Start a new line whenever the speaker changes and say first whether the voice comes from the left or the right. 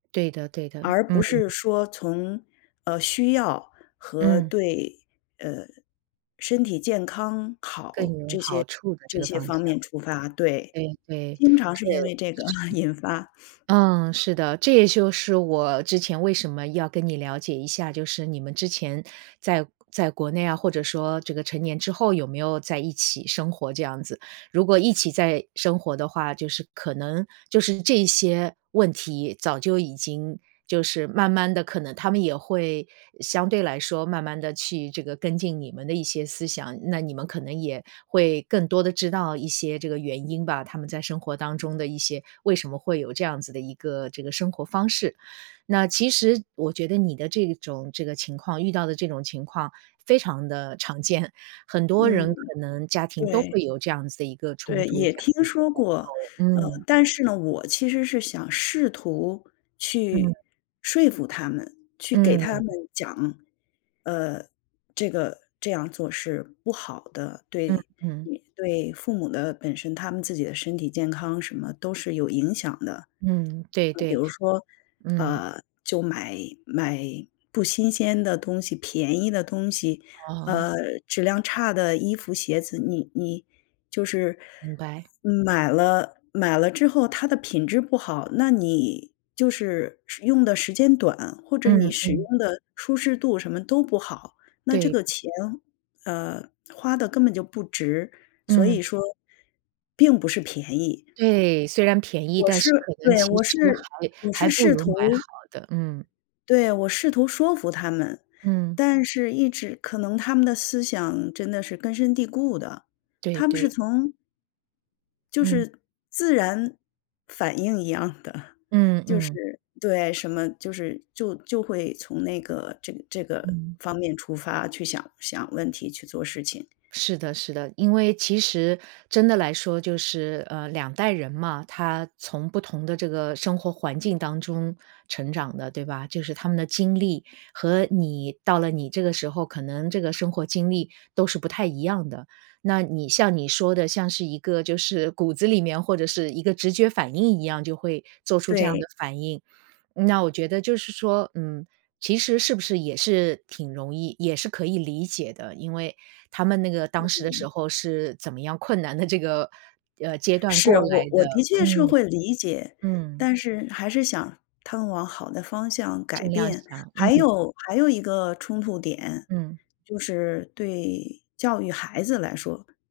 right: 对的对的，
left: 而不
right: 嗯。
left: 是说从，呃，需要和
right: 嗯。
left: 对，呃，身体健康
right: 更
left: 好，
right: 有
left: 这
right: 好
left: 些
right: 处的这
left: 这
right: 个
left: 些
right: 方向。
left: 方面出发。对，
right: 对对。
left: 经常
right: 是，
left: 是因为这个
right: 是。
left: 引发
right: 嗯，是的。这也就是我之前为什么要跟你了解一下，就是你们之前在在国内啊，或者说这个成年之后，有没有在一起生活这样子。如果一起在生活的话，就是可能就是这一些问题，早就已经就是慢慢地可能他们也会相对来说，慢慢地去这个跟进你们的一些思想，那你们可能也会更多的知道一些这个原因吧，他们在生活当中的一些为什么会有这样子的一个这个生活方式。那其实我觉得你的这种这个情况遇到的这种情况非常地常见。很多
left: 嗯，
right: 人可能家庭都
left: 对。
right: 会有这样子的一个冲
left: 对，
right: 突这样。
left: 也
right: 这样
left: 听
right: 的一个
left: 说
right: 代
left: 过。呃，
right: 沟，嗯。
left: 但是呢，我其实是想试图去
right: 嗯。
left: 说服他们，去给他们
right: 嗯。
left: 讲，呃，这个这样做是不好的，
right: 嗯
left: 对
right: 嗯。
left: 对父母的本身他们自己的身体健康什么都是有影响的。就比
right: 嗯，对对。
left: 如说，
right: 嗯。
left: 呃，就买买不新鲜的东西、便宜的东西，
right: 哦。
left: 呃，质量差的衣服鞋子，你你就是
right: 明白。
left: 买了买了之后它的品质不好，那你就是用的时间短，或者你
right: 嗯，
left: 使
right: 嗯。
left: 用的舒适度什么都不好，那这个
right: 对。
left: 钱，呃，花的根本就不值，所
right: 嗯。
left: 以说并不是便宜。
right: 对，虽然便宜，
left: 我
right: 但
left: 是
right: 是可能
left: 对，
right: 其
left: 我是
right: 实还
left: 我
right: 还
left: 是
right: 不
left: 试
right: 如买好
left: 图
right: 的，嗯。
left: 对，我试图说服他们，
right: 嗯。
left: 但是一直可能他们的思想真的是根深蒂固的。
right: 对
left: 他们是
right: 对。
left: 从就
right: 嗯。
left: 是自然反应一样的，
right: 嗯
left: 就
right: 嗯。
left: 是对，什么就是就就会从那个这这个
right: 嗯。
left: 方面出发去想想问题去做事情。
right: 是的是的，因为其实真的来说就是，呃，两代人嘛，他从不同的这个生活环境当中成长的，对吧？就是他们的经历和你到了你这个时候，可能这个生活经历都是不太一样的。那你像你说的，像是一个就是骨子里面或者是一个直觉反应一样，就会做出这样
left: 对。
right: 的反应，那我觉得就是说，嗯，其实是不是也是挺容易也是可以理解的，因为他们那个当时的时
left: [unintelligible]
right: 候是怎么样困难的这个，呃，阶段
left: 是，
right: 过来
left: 我我
right: 的。
left: 的确是
right: 嗯，
left: 会理解，
right: 嗯。
left: 但是，还是想他们往好的方向改
right: 尽量
left: 变。
right: 想，
left: 还
right: 嗯。
left: 有还有一个冲突点，
right: 嗯。
left: 就是对教育孩子来说。